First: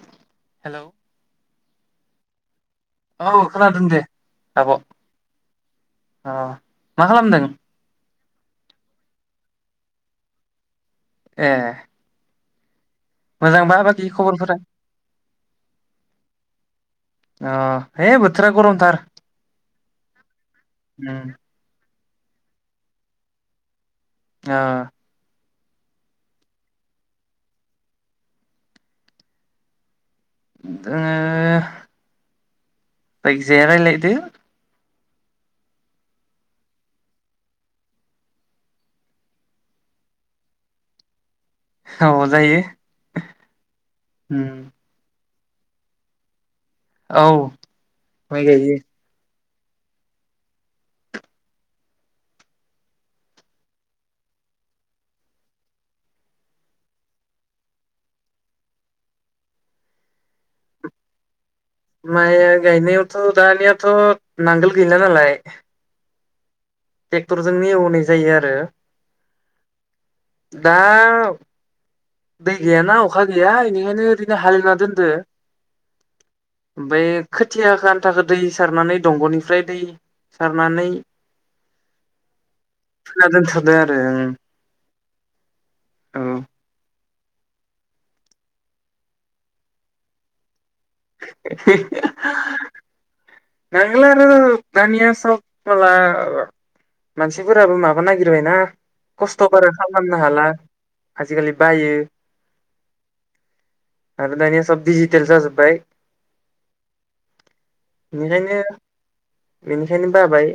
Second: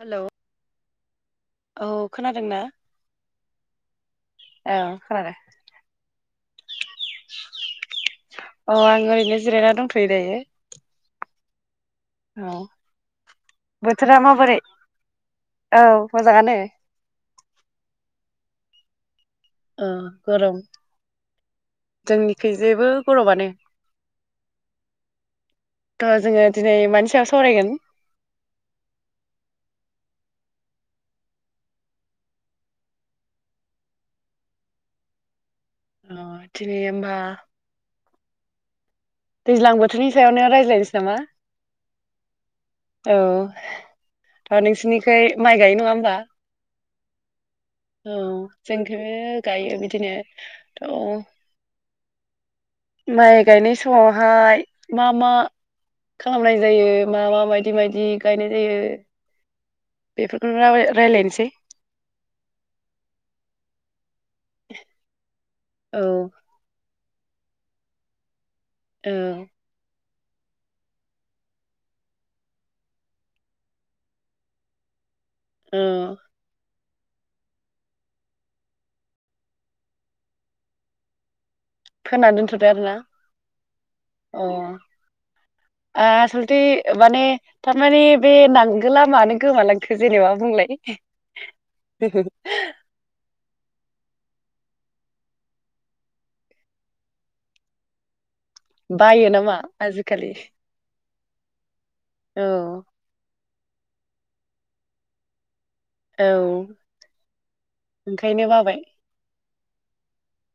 हेल' hello औ खोनादों ना? औ खोनादों दे आब' खोनादों । ओ मा खालामदों? अ आं ओरैनो जिरायना दंथ'यो दायो । ए औ मोजांबा बाखि बोथोरा खबरफोरा माबोरै? औ मोजां‌आनो । ओ हे बोथोरा गरम‌ थार। ओ गोरोम जोंनिखै जेबो गरमानो ओ थ' जोङो दिनै मानि सायाव सावरायगोन? दङो जायखिया रायलायदो । अ थिरे होमबा दैज्लां बोथोरनि सायावनो रायज्लायनोसै नामा? औ जायो औ उम थ' नोंसिनिखै माइ गायो नङा होमबा? औ औ माइ गायो जोंखैबो गायो बिदिनो थ' माइ गायनाय समावहाय मा मा खालामनाय जायो मा मा बायदि बायदि गायनाय जायो बेफोरखौनो रा-रायजलायनोसै। माइया गायनायावथ' दानियाथ' नांगोल गैला नालाय औ ट्रेक्टरजोंनो एवनाय जायो आरो। औ दा दै गैयाना अखा गैया बेनिखायनो ओरैनो हालेवना दोन्दो। औ ओमफाय खोथियाखो आन्थाखो दै सारनानै दंग'निफ्राय दै सारनानै फोना दोनथ'दो आरोना होना दोनथारदो आरो अ ओं औ आसलथे माने थारमानि बे नांगोला मानो गोमालांखो जेनेबा बुंलाय। [unintelligible] नांगोला आरो दानिया सब माला मानसिफोराबो माबा नागिर [unintelligible] ना बायो नामा खस्थ'बारा खालामनो आजिखालि हाला। आजिखालि बायो। औ आरो दानिया सब डिजितेल जाजोबबाय। औ ओंखायनो बेनिखायनो बाबाय। बेनिखायनो बाबाय।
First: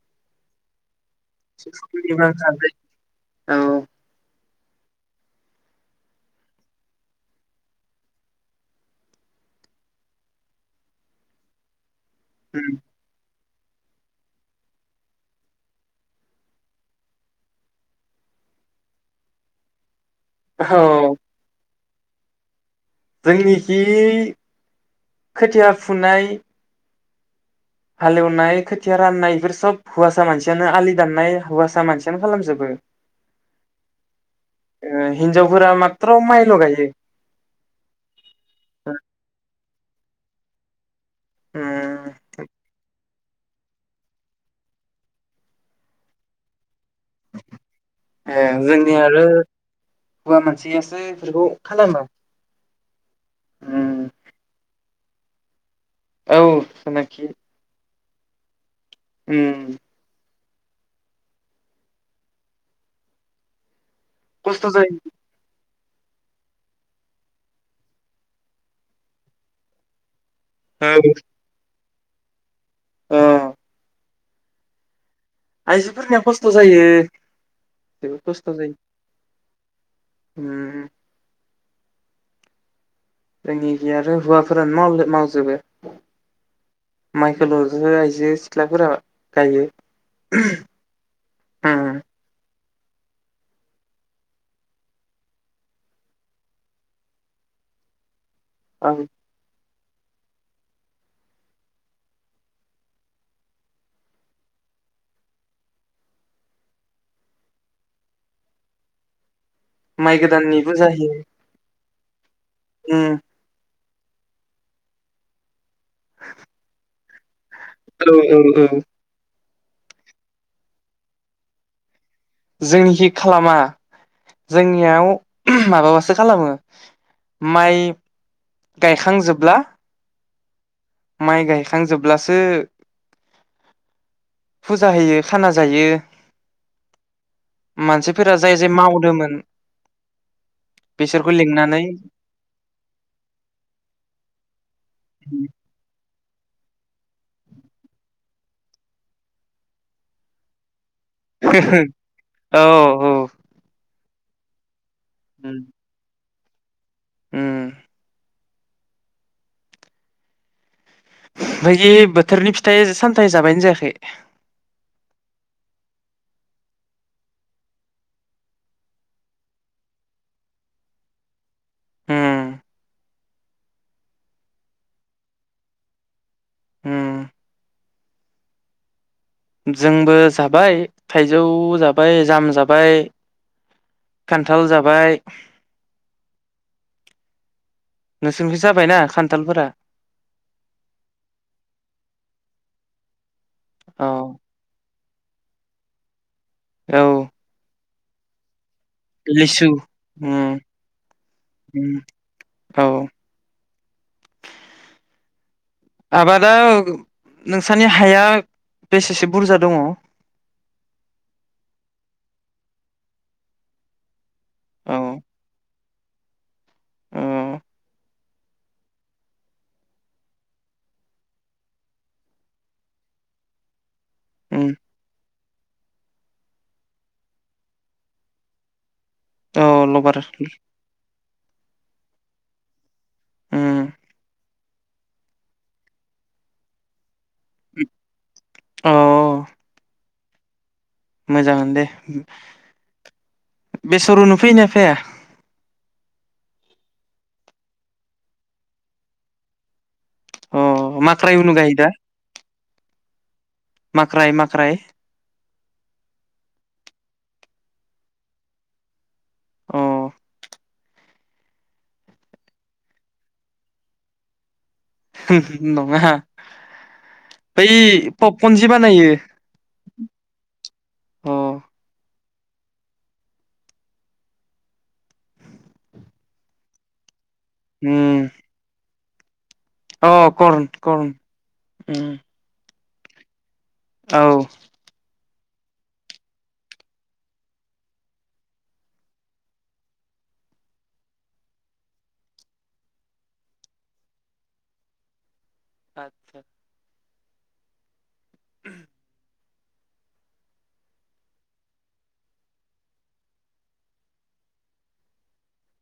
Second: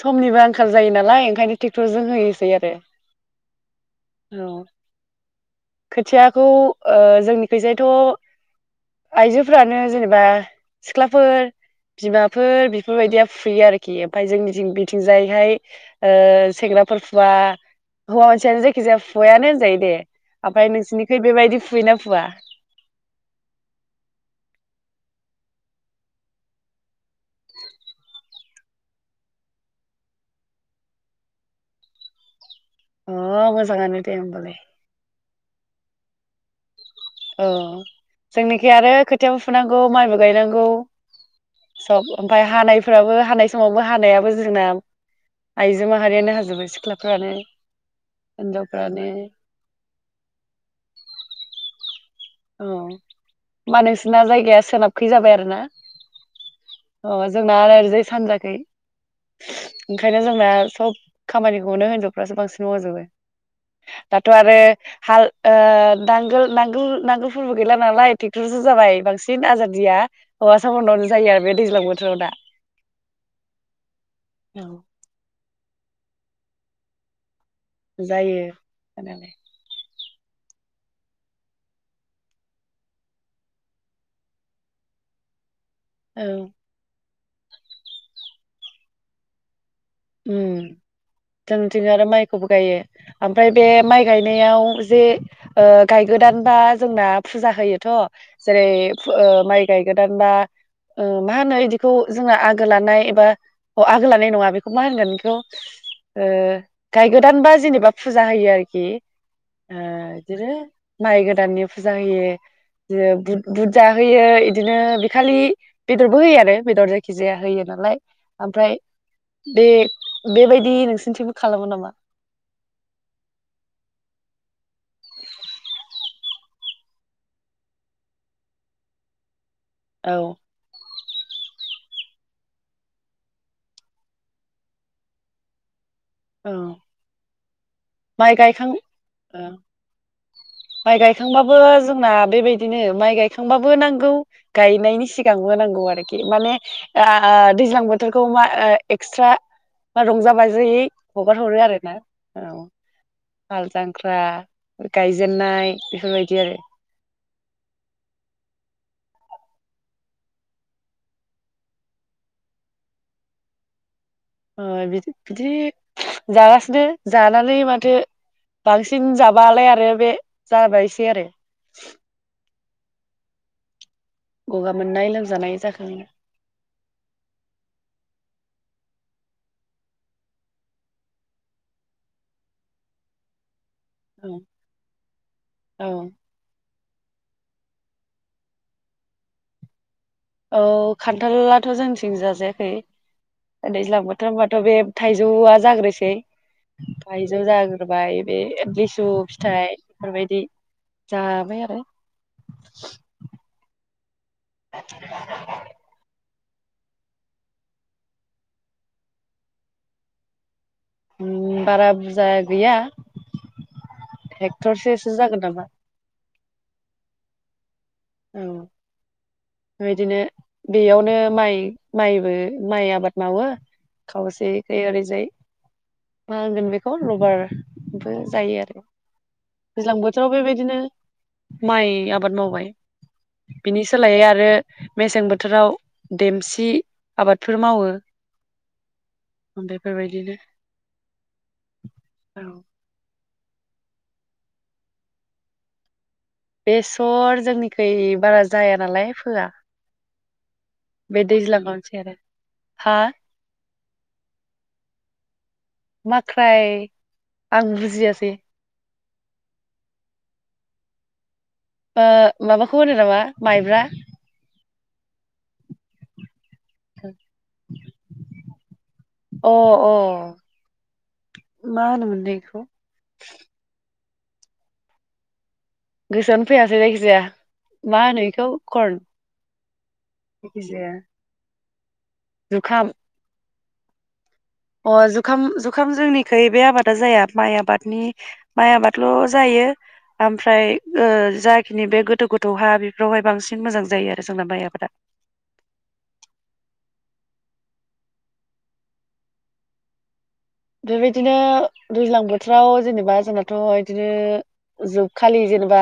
समनिबो आंखाल जायो नालाय ओंखायनो टेक्टरजों होयोसै आरो। औ औ खोथियाखौ ओ जोंनिखैजायथ' आइजोफ्रानो जेनेबा सिख्लाफोर बिमाफोर बेफोरबायदिया फुयो आरोखि ओमफाय जोंनिजिं बिथिंजायहाय ओ सेंग्राफोर फुवा हौवा मानसियानो जायखिजाया फुवायानो होनजायो दे। आफ्राय औ नोंसोरनिखै बेबायदि फुयोना फुवा? जोंनिखि खोथिया फुनाय हालेवनाय खोथिया राननाय इफोर सब हुवासा मानसियानो आलि दाननाय हुवासा मानसियानो खालामजोब अ मोजांआनो दे होमबालाय। फोरा मात्र' माइल' गायो। औ जोंनिखि आरो खोथियाबो फुनांगौ माइबो गायनांगौ। सब ओमफाय हानायफोराबो हानाय समावबो हानायाबो जोंना आइजो माहारियानो हाजोबो सिख्ला ए जोंनि आरो हुवा मानसियासो फोरखौ खालामो। औ बा नोंसिना जायगाया सोनाब खै जाबाय आरो ना? औ जेनाखि अ जोंना [unintelligible] सानजाखै। उम। ओंखायनो जोंना सब खामानिखौनो हिनजावफ्रासो बांसिन मावजोबो। दाथ' आरो खस्थ' जायो हाल ओ नांगोल नांगोल नांगोल फोरबो गैला नालाय ट्रेक्ट'रसो जाबाय बांसिन आजादिया। हौवासा फोरनावनो जायो आरो बे दैज्लां बोथ थ'दा। औ। औ। आइजोफोरनिया खस्थ' जायो। जोबोद जायो खस्थ' होननानै उम। जोंनिखि आरो हौवाफोरानो मावला मावजोबो। औ। माइखौल'जो आइजो सिथ्लाफोरा गायो। उम जोंथिं उम आरो माइखौबो गायो। ओमफ्राय बे माइ गायनायाव जे गायगोदानबा जोंना फुजा होयोथ' जेरै ओं फु ओ माइ गायगोदान बा ओ मा होनो बिदिखौ जोंना आगो लानाय एबा अ आगो लानाय नङा बे खौ मा होनगोन बेखौ गायगोदानबा जेनेबा फुजा होयो आरोखि। ओ माइ बिदिनो गोदाननिबो जायो। माइ गोदाननि फुजा होयो। उम बिदिनो बुद बुद जा होयो इदिनो बे खालि बेदरबो होयो आरो बेदर जायखिजाया होयो। नालाय औ औ ओमफ्राय औ बे बेबायदि नोंसिनिथिंबो खालामो नामा? जोंनिखि खालामा जोंनियाव माबाबासो खालामो माइ गायखांजोबब्ला। औ। माइ गायखांजोबब्लासो। फुजा होयो खाना जायो। औ। माइ मानसिफोरा जाय जाय गायखां ओ मावदोमोन। माइ गायखांबाबो जोंना बेबायदिनो माइ गायखांबाबो नांगौ गायनाय नि सिगां होनांगौ आरोखि माने ओ दैज्लां बोथोरखौ मा ओ एक्सट्रा मा रंजा बाजायै हगार हरो आरो ना। औ हाल जां ख्रा गाय जेन्नाय बेफोरबाय दि आरो। उम। ओमफाय जिस बोथोरनि फिथाइ सामथाइ जाबाय ना जायाखै? अ बिद-बिदि जागासिनो। जानानै माथो बांसिन जाबालाय आरो बे जाबायसै आरो। उम गगा मोननाय लोमजानाय जाखगोन। हुम। जोंबो जाबाय। थाइजौ जाबाय, जाम जाबाय खान्थाल जाबाय औ नोंसोरनिखै जाबायना खान्थालफोरा? औ खान्थालाथ' जोंथिं जाजायाखै। दैज्लां औ बोथोर बाथ' बे थाइजौआ जाग्रोसै। औ थाइजौ जागो बाय बे एतलिस सु लिसु फिथाइ बेफोरबायदि उम जाबाय आरो। उम औ [inaudible] आबादा नोंसोरनि हाया बेसेसो बुरजा दङ? ओम बारा बुरजा गैया। हेक्टरसेसो जागोन नामा ओम औ, बेबादिनो बेयावनो माइ-माइबो माइ आबाद मावो। उम खावसेैखै ओरैजाय मा होनगोन बेखौ रबारबो जायो आरो। औ दैज्लां लबार बोथोराव बेबायदिनो माइ आबाद मावबाय। बिनि उम, सोलायै आरो मेसें बोथोराव देमसि आबादफोर मावो अ ओम बेफोरबायदिनो। मोजाङानो दे। औ बेसर हुनो फैयोना फैया? बेसर जोंनिखै बारा जाया नालाय फोआ। अ बे माख्राय उनु दैज्लां आवनोसै आरो। हा? माख्राइ माख्राइ माख्राय आं बुजियासै। अ ओ माबाखौ होनो नामा माइब्रा? होम हो नङा बै पप पनजिबा अ अ अ मा होनोमोन ए खौ गोसोआनो फैयासै जायखिजाया। मा होनो उम इखौ कर्ण? अ कर्ण कर्ण। उम। खाम। औ। अ जुखाम जुखाम जोंनिखै बे आबादा जाया माइ आबादनि माइ आबादल' जायो ओमफ्राय ओ जाखिनि बे गोथौ गोथौ हा बेफोरावहाय बांसिन मोजां जायो आरो जोंना माइ आबादा। आच्छा बेबायदिनो दैज्लां बोथोराव जेनेबा जोंनाथ' इदिनो जोबखालि जेनेबा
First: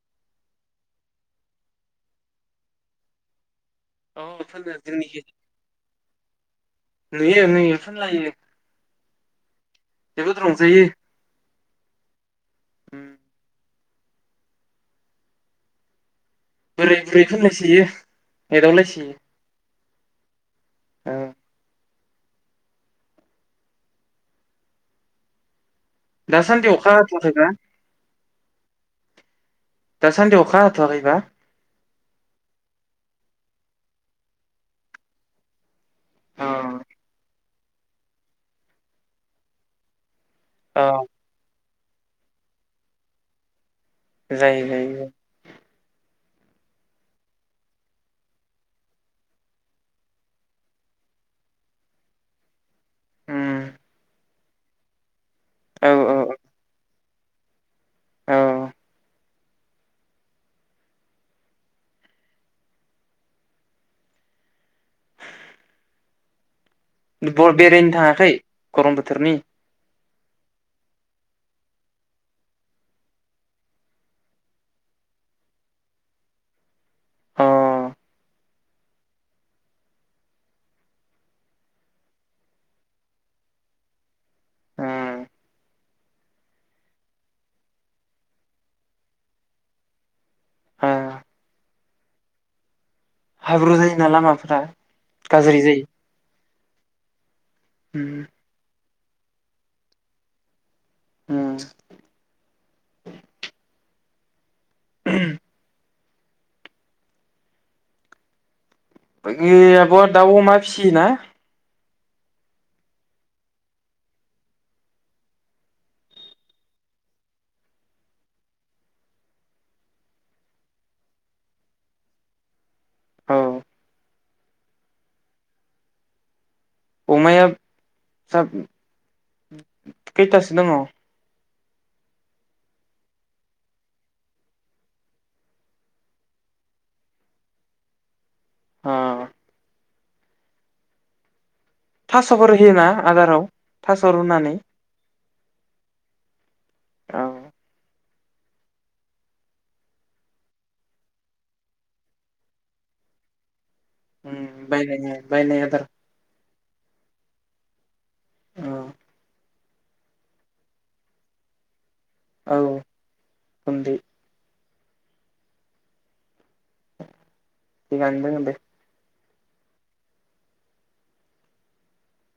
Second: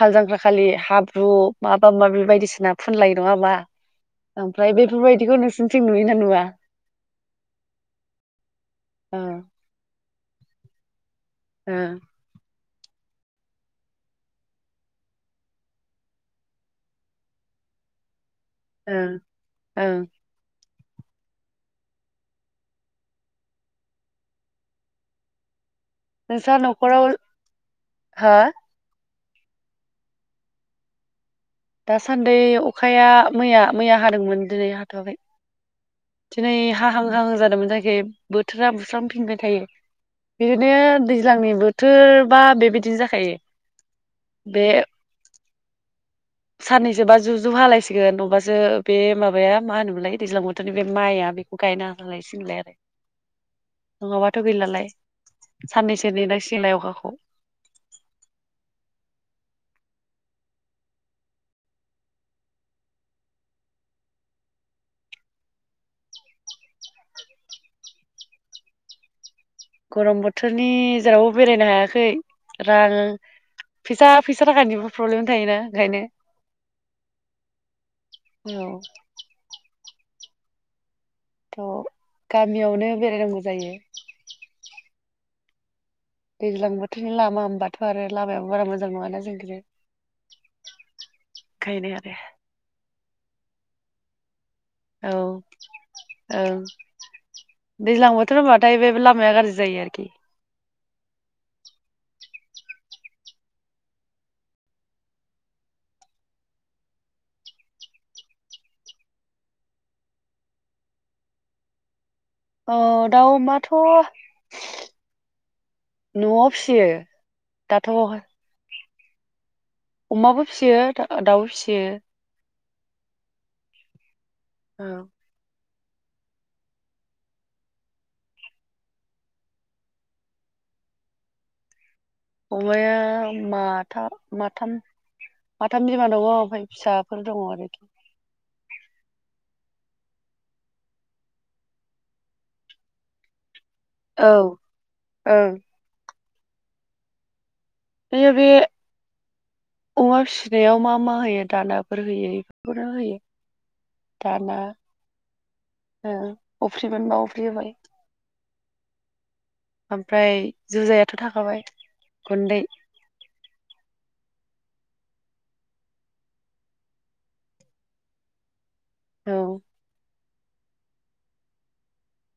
हाल जांख्रा खालि हाब्रु माबा माबि बायदिसिना फुनलायो नङा होमबा? अ फोनो ओमफ्राय जोंनिखि बेफोरबायदिखौ नोंसिनिथिं नुयो ना नुवा? नुयो नुयो फुनलायो। ओ जोबोद रंजायो। ओ उम बोराइ बुरै फोनलायसोयो। ओं एदावलायसोयो ओं ओ नोंस्रा दासान्दि अखा न'खराव हाथ'आखै ना? हो दा सान्दि अखा हाथ'आखैबा? दासान्दै अखाया मैया मैया हादोंमोन दिनै हाथ'आखै अ दिनै हाहां हाहां जादोंमोन जायखि बोथोरा बुस्रांफिनबाय थायो। बिदिनो अ दैज्लांनि बोथ बोथोरबा बेबायदिनो जाखायो। बे जायो जायो औ। साननैसोबा जु जु हालायसिगोन नबासो बे माबाया मा होनोमोनलाय दैज्लां बोथोरनि बे माइआ बेखौ गायना हालायसिगोनलाय आरो उम नङाबाथ' गैलालाय। औ औ साननैसो नेनांसिगोनलाय अखाखौ। औ। ब-बेरायनो थाङाखै गरम बोथोरनि? गरम बोथोरनि जेरावबो बेरायनो हायाखै रां फैसा फैसा थाखानिबो प्रब्लेम थायोना ओंखायनो। अ औ थ' गामियावनो बेरायनांगौ जायो उम दैज्लां बोथोरनि लामा होनबाथ' आरो लामायाबो बारा मोजां नङाना जोंनिथिं ओ ओंखायनो आरो हाब्रु जायो ना लामाफ्रा औ गाज्रि औ दैज्लां उम बोथोर होनोबाथाय बे ला- माया गाज्रि जायो आरोखि उम [inaudible] बाकि आब'आ दाउ अमा फिसियोना? औ दाउ अमाथ' न'आव फिसियो दाथ' अमाबो फिसियो दा-दाउ फिसियो औ औ अमाया सा खैथासो दङ? अमाया माथाम माथाम माथाम बिमा दङ ओमफ्राय फिसाफोर दङ आरो उम थास'फोर होयोना आदाराव? थास' औ रुनानै ओं औ बे बे अमा फिसिनायाव मा मा होयो दानाफोर होयो बेफोरखौनो होयो? उम दाना बायनाय-बायनाय आदार बि बाय उम ओमफ्राय जुजायाथ' थाखाबाय औ गुन्दै गुन्दै थिगानो दङ दे औ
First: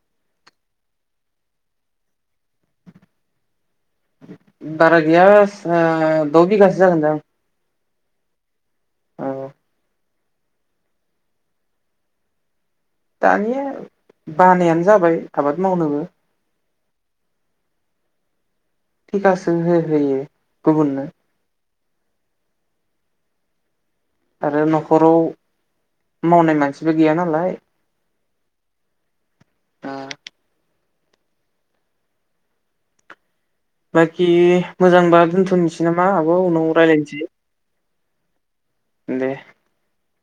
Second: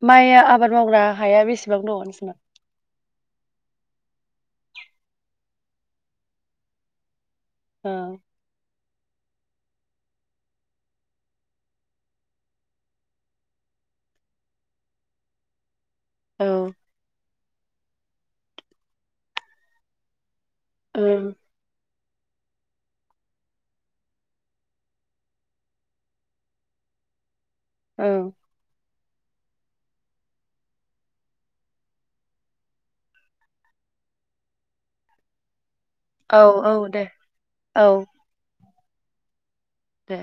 माइ आबाद मावग्रा हाया बेसेबां दङ नोंसोरनाव? बारा गैया अ द' बिगासो जागोन दां औ औ दानि बानायानो जाबाय आबाद मावनोबो औ थिकासो हो-होयो गुबुन नो औ आरो न'खराव मावनाय मानसिबो गैया नालाय औ उम बाखि मोजांबा दोनथ'नोसै नामा आब औ उनाव औ दे रायलायनोसै औ दे दे